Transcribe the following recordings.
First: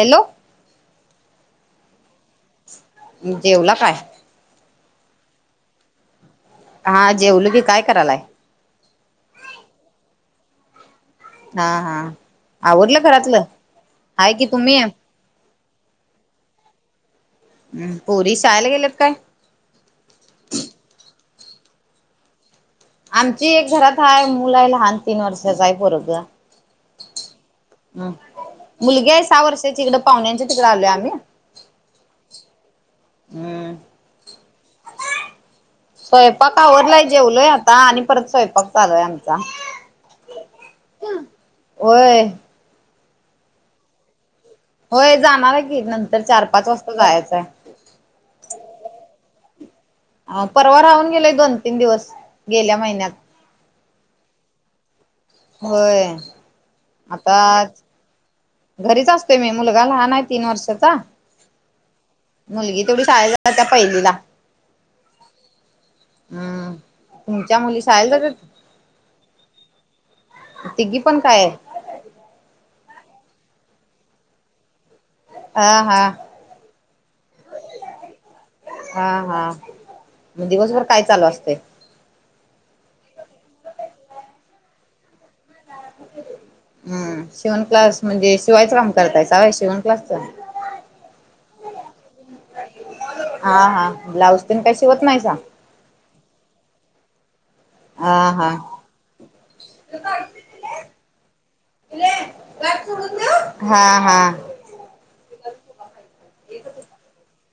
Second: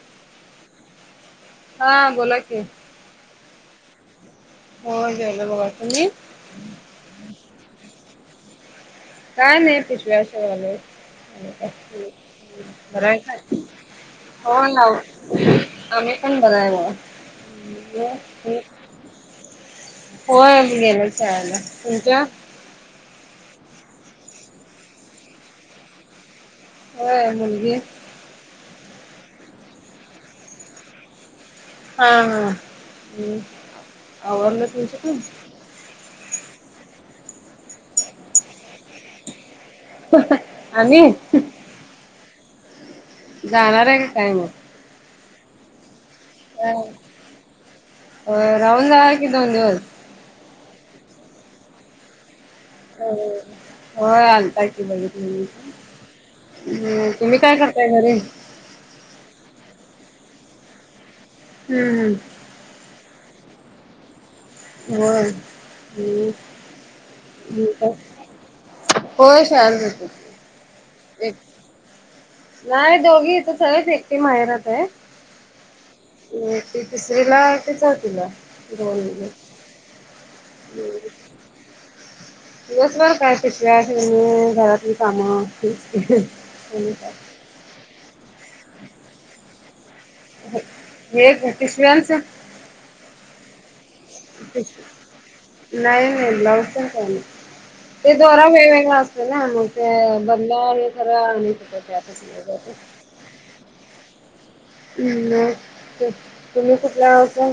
Hello. हा बोला कि. जेवला काय. हो जेवले बघा तुम्ही. हा जेवल की काय करायलाय. काय नाही पिशव्या शिवायले. हा हा आवरलं बरंय काय घरातलं हाय की हो तुम्ही ना ओ. आम्ही पण बरंय बघा. हम् पोरी शाळेला गेलेत काय. होय गेल्यात शाळेला तुमचं. आमची एक घरात आहे मुलं आहे लहान तीन वर्षाचा आहे बरोग. होय मुलगी. ह मुलगी आहे सहा वर्षाची तिकड पाहुण्यांच्या तिकडें आलो आम्ही. हा हा हम्म ह् आला तुमच. स्वयंपाक आवरलाय जेवलोय आता आणि परत स्वयंपाक चालूय आमचा. आणि. होय. जाणार आहे काय मग, होय जाणार आहे की नंतर चार पाच होय वाजता जायचंय. होय राहून जावा की दोन दिवस. ह परवा राहून गेलेय दोन तीन दिवस. गेल्या हो महिन्यात हो आलता की बघितलं. होय हम् तुम्ही काय आता करताय घरी. घरीच असते मी मुलगा लहान आहे तीन वर्षाचा. हम्म. मुलगी तेवढी शाळेला जातेय पहिलीला. होय हम्म. हम् तुमच्या मुली शाळेला जातेत. होय शाळेला जातेत. तिघी पण काय? नाय दोघी इथंच हायत एकटी माहेराते. हा हा. [unintelligible] तिसरीलाय का चौथीलाय. हा हा मग दिवसभर काय चालू असते? दिवसभर काय पिशव्या घरातली कामं आणि काय. हम्म शिवण क्लास म्हणजे शिवायचं काम करताय वय शिवण क्लासच. [unintelligible] पिशव्या चं. हा हा ब्लाऊज तेन काशीवत नाहीसा. नाही नाही ब्लाउज तेन काय नाही. ते हा दोरा हा वेगवेगळा असतो ना मग ते बंद आणि खर आण हो त्यात. म [inaudible] हा. हा हा. हम् तुम्ही कुठला आहता.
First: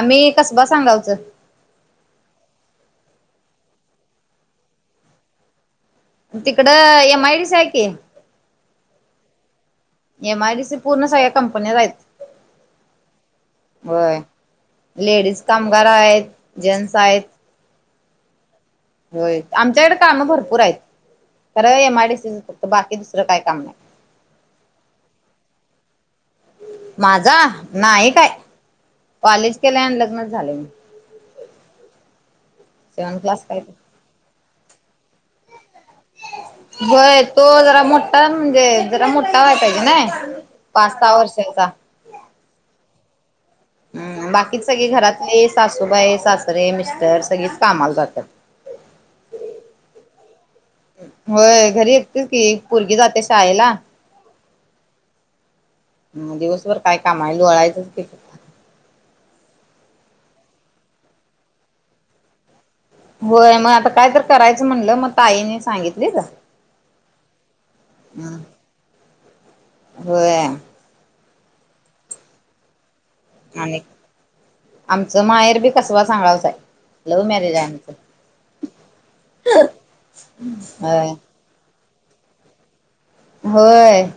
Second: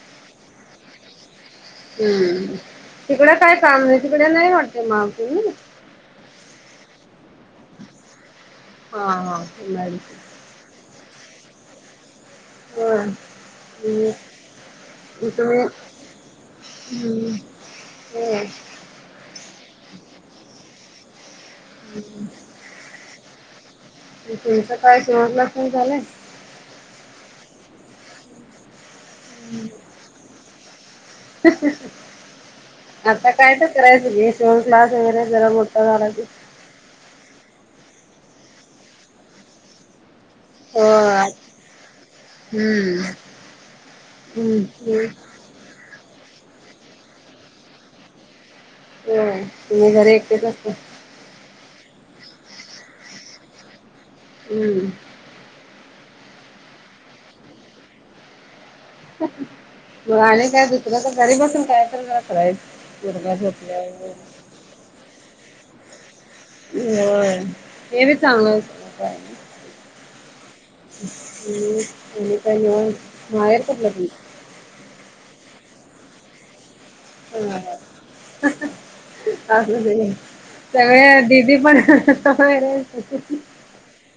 आम्ही कसबा सांगावचं. हम्म तिकडं काय काम नाही तिकडे नाही वाटते माव तुम्ही. तिकड एम आय डी सा आहे की. हा हा एम आय डी सा. एम आयडी सी पूर्ण सगळ्या कंपन्या आहेत. होय तुम्ही वय लेडीज कामगार आहेत जेंट्स आहेत. हम्म. होय आमच्याकडे कामं भरपूर आहेत खर एम आरडीसीच फक्त बाकी दुसरं काय काम नाही. तुमचं काय शहरला फू झालंय. [inaudible] माझा नाही काय कॉलेज केलं आणि लग्नच झाले. सेव्हन आता क्लास काय तर करायच. [unintelligible] क्लास वगैरे जरा मोठा झाला की. होय तो जरा मोठा म्हणजे जरा मोठा व्हाय पाहिजे ना. पाच सहा होय वर्षांचा हम्म. हम बाकीच सगळे होय घरातले सासूबाई सासरे मिस्टर सगळीच कामाला जातात. ह तुम्ही घर एकटेच असता. होय घरी एकतीच की एक पोरगी जाते शाळेला हम्म. ह दिवसभर काय काम आहे लोळायचंच की. मग आणि काय दुसर तर घरी बसून काय तर करायच. होय मग आता काय तर करायचं म्हणलं मग ताईने सांगितली. हो हे बी चांगलं. हम् होय आणि का येऊन माहेर आणि [unintelligible] [inaudible] आमचं माहेर बी कसवा सांगावच आहे. लव्ह मॅरेज आहे आमचं हम. होय सगळ्या दीदी पण- होय.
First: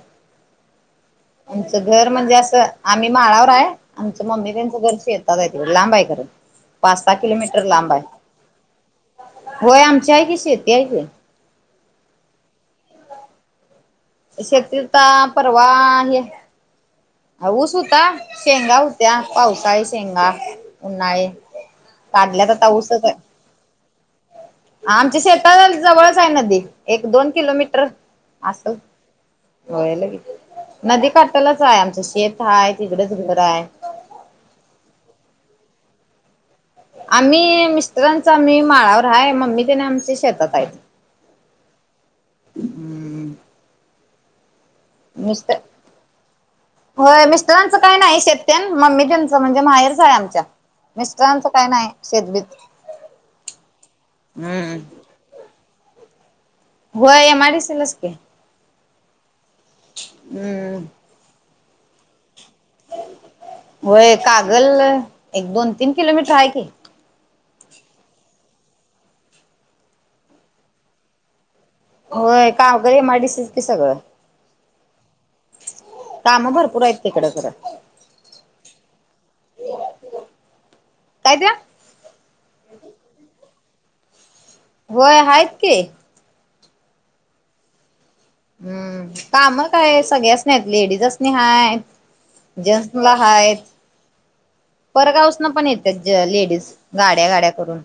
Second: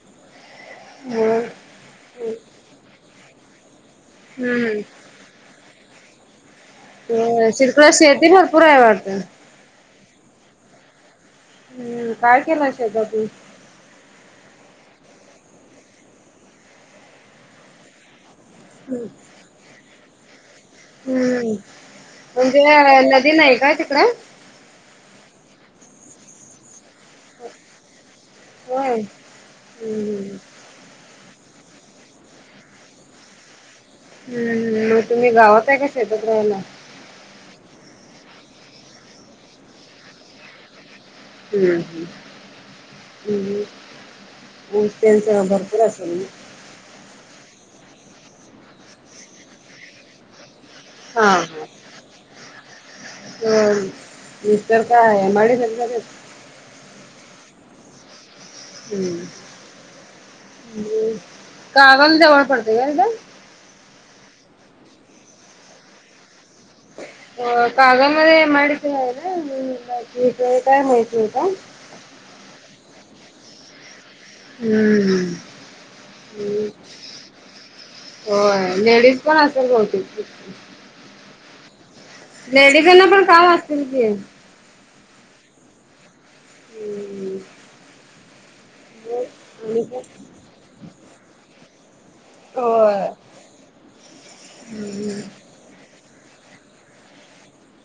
हम्. आमचं घर म्हणजे असं आम्ही माळावर आहे आमच मम्मी हम्म. त्यांचं घर शेतात आहे ते लांब आहे खर. शिरकुळा शेती भरपूर आहे वाटत. होय आमच्या आहे की शेती आहे की. हम्म काय केला शेता तुम्ही. शेतीत परवा हे ऊस, होता. शेंगा होत्या. पावसाळी शेंगा उन्हाळी हम्म, काढल्यात म्हणजे आता ऊसच आहे नदी नाही का तिकडं? आमच्या शेता जवळच आहे नदी. एक दोन किलोमीटर असल. होय. होय हम्म लगेच नदी काटलाच आहे. आमचं शेत आहे. तिकडेच घर आहे. हम् मग तुम्ही गावात आहे का शेतात राहायला? आम्ही मिस्टरांचा आम्ही माळावर आहे. मम्मी तेन आमची शेतात आहेत. हम् हम् हम्म हम होलसेल जरा मिस्टर भरपूर असेल ना. होय. मिस्टरांचं काही नाही शेत तेन मम्मी त्यांच म्हणजे माहेरच आहे आमच्या मिस्टरांच काय नाही शेतबीत. होय. हम्म मिस्टर काय एम आई डी सी मध्ये जात्यात. व्हय. एम आई डी सी लाच की. हम्म. हम्म कागल जवळ पडते काय तिथ? व्हय. कागल एक दोन तीन किलोमीटर आहे की कागल मध्ये एम आई डी सी आहे ना. बा काय माहिती आहे का? होय. Kagal M I D C च की सगळं. हम्म. काम भरपूर आहेत तिकडं खर. होय. लेडीज पण असेल बहुतेक तिथं. काय ते. लेडीजांना पण काम असलं की. होय आहेत की. हम्म. हम्म. काम काय सगळ्यासनी आहेत लेडीजासनी हाय. होय. जेंट्सला हाय. हम्म परगावसन पण येत्यात लेडीज गाड्या गाड्या करून.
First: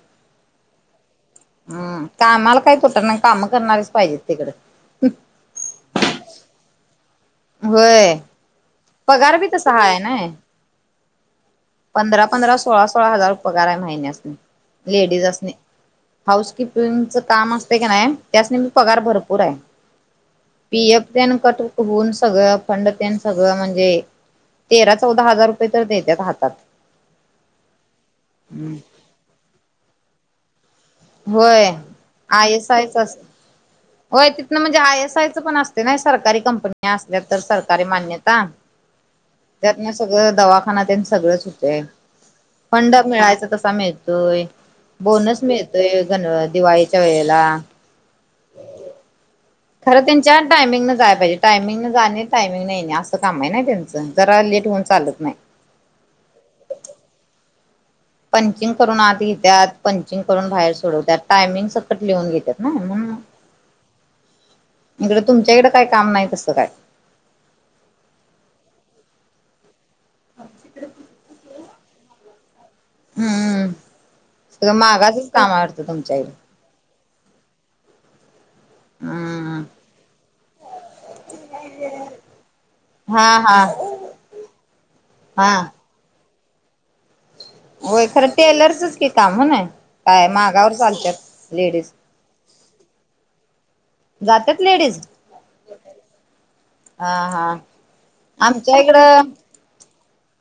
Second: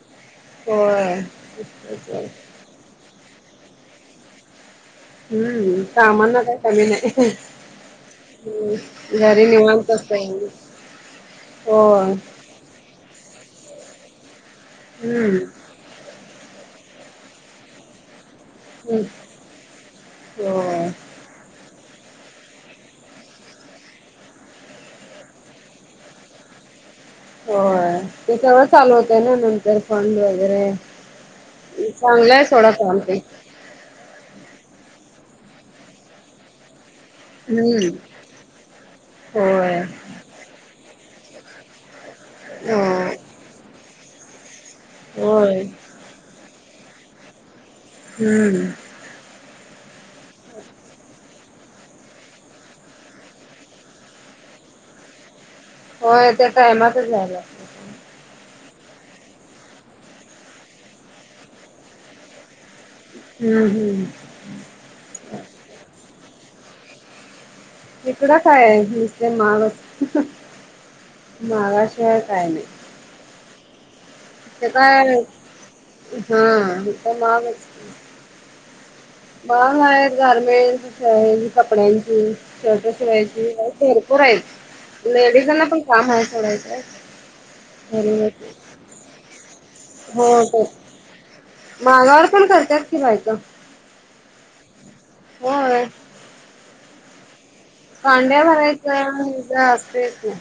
होय. हम्म, तेच तर. कामाला काही तुटत नाही काम करणारीच पाहिजेत तिकडं. हम्म, कामांना काय कमी नाही. व्हय. हम्म, घरी निवांत असताय की. पंधरा पंधरा सोळा सोळा हजार पगार आहे. महिन्यासनी लेडीजासनी. हम्म. हाऊस किपिंगच काम असते की नाही त्यासनी पण पगार भरपूर आहे होय. पी एफ तेन कट होऊन सगळं फंड तेन सगळं म्हणजे तेरा चौदा हजार रुपये तर देत्यात. हातात होय. ते सर्व चालू होतंय ना. नंतर फंड वगैरे होय. चांगलं आहे आय सोडा एस आय च काम अस ते. होय तिथनं म्हणजे आय एस आयचं पण असते नाही सरकारी कंपनी असल्या तर सरकारी हम्म मान्यता होय त्यातन सगळं दवा ह्यांना ते सगळंच होतय. हो फंड मिळायच तसा मिळतोय. बोनस होय मिळतोय. गन दिवाळीच्या वेळेला. हम्म. खरं त्यांच्या टायमिंग न जाय पाहिजे. टायमिंग न जाणे. टायमिंग न येणे. असं काम आहे ना त्यांच. जरा लेट होऊन चालत नाही. होय. त्या टायमातच जायला. पंचिंग करून आत घेत्यात. पंचिंग करून बाहेर सोडवतात. टायमिंग सकट लिहून घेतात ना. हम्म हम्म. इकडं तुमच्या इकडं काय काम नाही तसं काय. इकडं काय आहे. नुसते माग मागाशिवाय काय नाही. हम्म. ते सगळं काय मागाचच काम आहे वाटतं तुमच्या इकडं. हो मांगच. हम्म बाग आहेत गारमेंट आहे कपड्यांची. शर्ट हा शिवायची हा भरपूर हायत हा लेडीजांना पण कामहाय सोडा इथं. होय खरं टेलर्सच की काम हो नाय. काय हो तेच. मागावर चालत्यात लेडीज. मागावर पण करतात की बायका. जात्यात लेडीज? होय हा हा! कांड्या आमच्या भरायच इकडं ये ज असतयचं न्हाय.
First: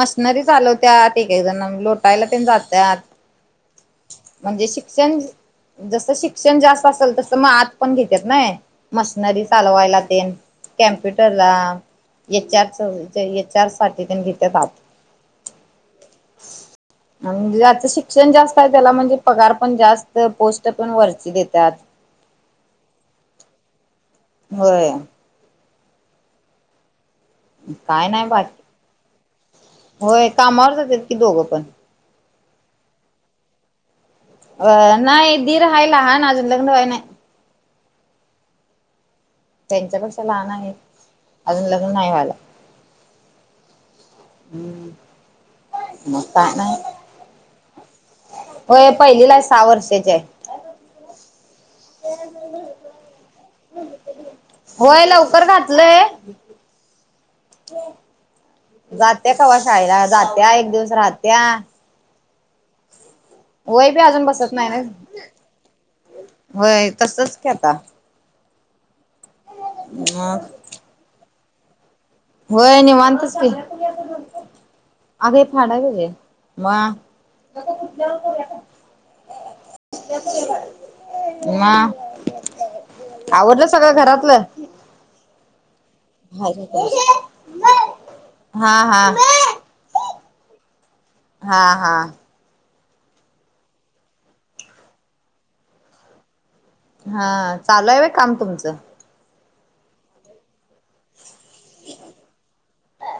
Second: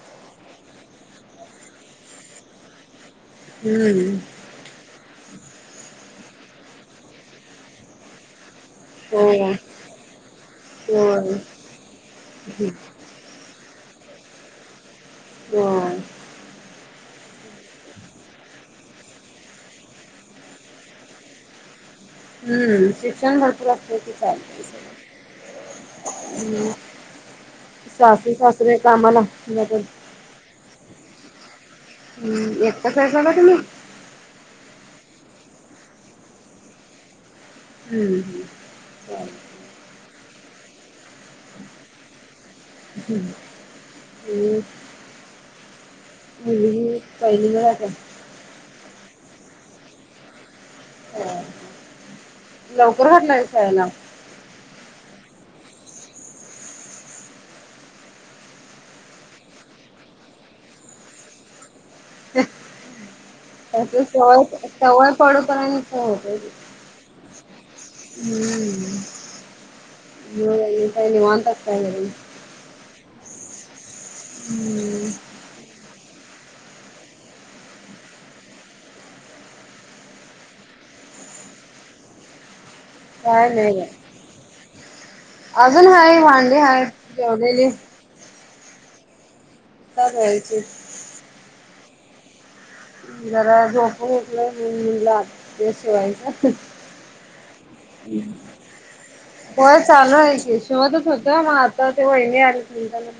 मशनरी चालवत्यात एक-एक जण लोटायला तेन जात्यात. हम्म! म्हणजे शिक्षण जसं शिक्षण जास्त असेल तस आत पण घेत्यात न्हाय. मशनरी होय चालवायला तेन कॅम्प्युटर होय ला एच आरच ते एच आर साठी तेन घेत्यात आत. हो! आणि ज्याच शिक्षण जास्त हाय त्याला म्हणजे पगार पण जास्त पोष्ट पण वरची देत्यात. हम्म शिक्षण भरपूर असलं की चालतय. होय काय नाही सासू बाकी सासरे कामाला लगन. होय कामावर जातात की दोघं पण हम्म एकटाच हायस का तुम्ही? अ नाही दीर हाय लहान अजून लग्न व्हायला नाही. हम्म बर! त्यांच्या पेक्षा लहान आहे. अजून लग्न नाही व्हायला. मग [unintelligible] पहिली ला जाताय व्हय पाहिलीला हाय सहा वर्षाची हाय. ह लवकर घातलाय शाळेला. व्हय य लवकर घातलंय. जात्या कवा शाळेला जात्या एक दिवस राहत्या. [unintelligible] वय बी त्यास्नी अजून वय बसत नाही ना सवय पडूस पर्यंत होते. होय तसच की आता हम्म मग तुम्ही काय निवांत असता घरी. व्हय निवांतच की हम्म अग हे फाडाय पायजे. मगं [unintelligible] [unintelligible] मग काय आवरलं नाही बघ सगळं घरातलं अजून हाय. वांडी हाय जेवलेली आता हा हा! का जायाचे. हा हा! जरा झोपून उठलो मग मी म्हटलं आता ड्रेस शिवायचं. हा! चालू आहे व्हय काम तुमचं व्हय चालू हाय की. जेवतच होत मग आता ते वहिनी आलती तर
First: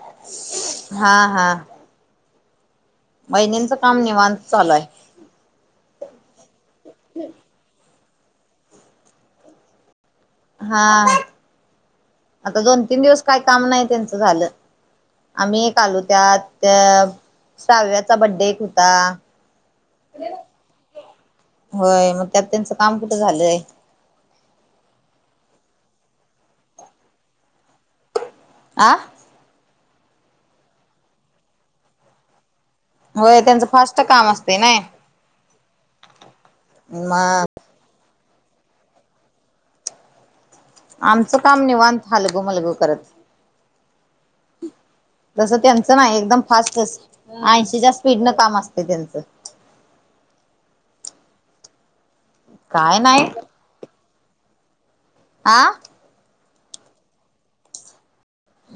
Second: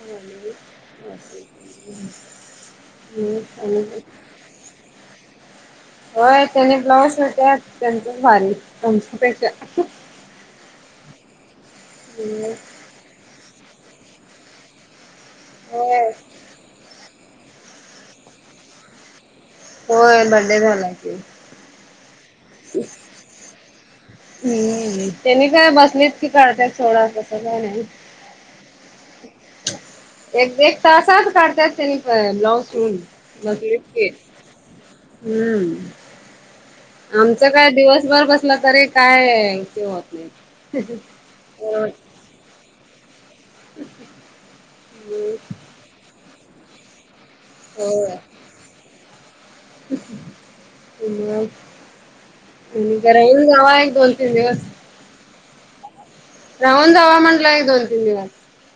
हा हा हम्म [unintelligible] अन चालू हाय. होय तिन्ही ब्लाऊज शिवत्यात त्यंचच भारी आमचं काय. हा! आता दोन तीन दिवस काय काम नाही त्यंच झालं आम्ही एक आलो होय त्यात. त्या साव्याचा बड्डे एक होता. होय बर्थडे झाला की. व्हय मग त्यात त्यांचं काम कुठं झालंय. हम्म त्यांनी काय बसलेत की काढत सोडा तसं काय नाही आ एक एक तासात कडत्यात त्यांनी ब्लाऊज शिऊन होय मग त्यांचं लित फास्ट की काम असते ना हम्म. मग आमचं काय दिवसभर बसलं तरी काय ते होत नाही. आमचं काम होय. निवांत हलगु मलगु करत. तस त्यांच नाही एकदम फास्ट ऐंशीच्या होय स्पीड न काम असतय त्यांचं मग काय तुम्ही नाही कराय. रवा एक दोन तीन दिवस आं राऊन जावा मणडला एक दोन तिन दिवस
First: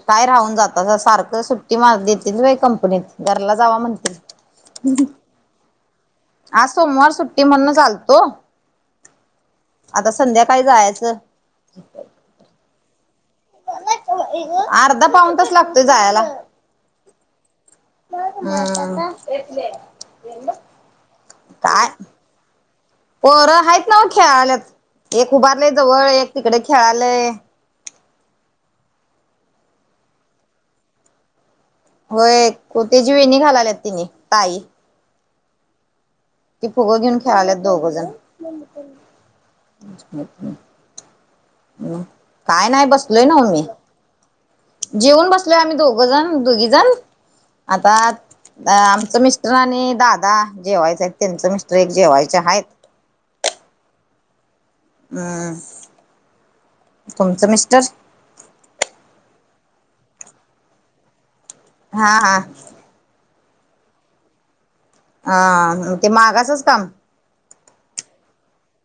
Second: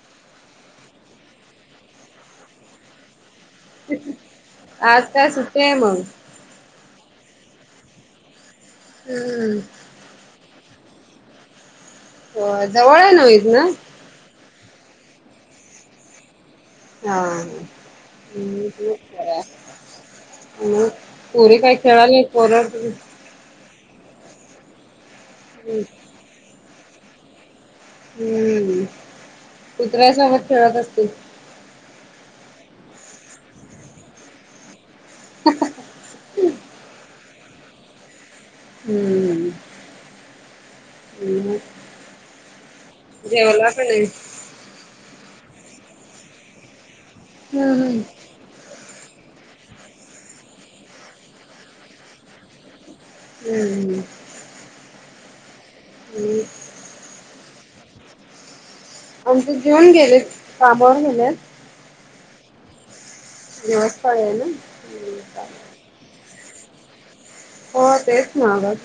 काय राहून जातासा सारखं सुट्टी मा देतील होय कंपनीत घरला जावा. म्हणतील आज काय सुट्टी हाय मग आज सोमवार सुट्टी म्हणूनच आलतो. हम्म आता संध्याकाळी जायचं. होय जवळ हाय नव इथन अर्धा पाऊन तास लागतोय जायला. हा ह् खर हम्म हाय. मग पोरी काय खेळाली त पोर पोर हायत नव खेळाल्यात एक उभारलय जवळ एक तिकड खेळालय. हम्म कुत्र्यासोबत खेळत असतील. होय कोत्याची वेणी घालाल्यात तेणी ताई ह ती फुग घेऊन खेळाल्यात दोघं जण हम् म् काय नाही बसलोय नव मी का नाही? जेऊन बसलोय आम्ही दोघं जण दोघी जण हम्म आता हम्म. आमचं मिस्टर आणि दादा जेवायचे आहेत त्यांचं मिस्टर एक जेवायचे आहेत. हम्म हम ह तुमचं मिस्टर आमच ते जेऊन गेलेत कामावर गेलेत. हा हा दिवसपाळी हाय न हा ते मागासच काम हो तेच सगळंच.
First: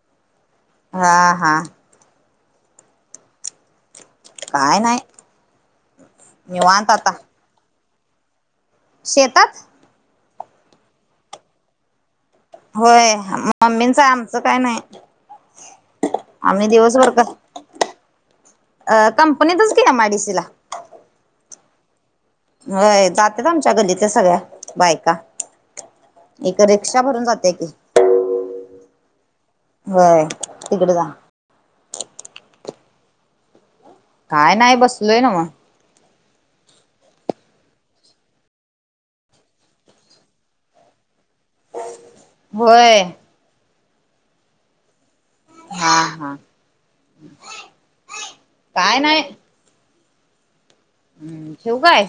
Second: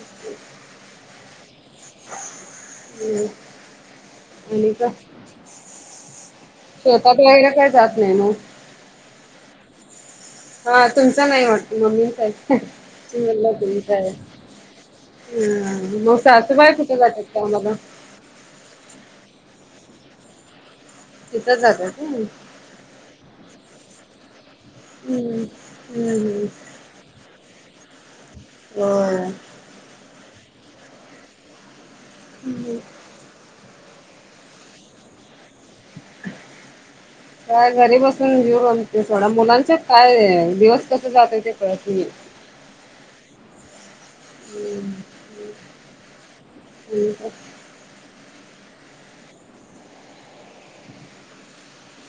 हा हा. हम्. आणि काय निवांत आता शेतात वगैरे काय जात नाही नव शेतात हा तुमच नाही वाटत मम्मींचा हाय. होय मम्मींच आमचं काय नाही. ह मग सासू आम्ही बाय कुठं जात्यात कामाला अह कंपनीतच की एमआयडीसीला. तिथंच जात्यात. हय जात्यात आमच्या गल्लीतल्या सगळ्या बायका हम्म. हम्म हम्म. इकरेक रिक्षा भरून जात्या की. होय. होय. तिकड जा. हम. काय नाय, बसलोय नवं. [inaudible] काय घरी बसून [unintelligible] ते सोडा. मुलांच्या काय? दिवस कसा जातोय ते कळत नाही. होय. [unintelligible] हा, हा. काय नाही. हम्म, ठेऊ काय?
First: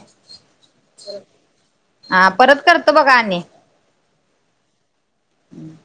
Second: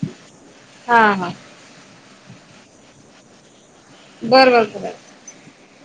हा हा हा परत करतो बघा, आणि. बर, बर. करा. हम्.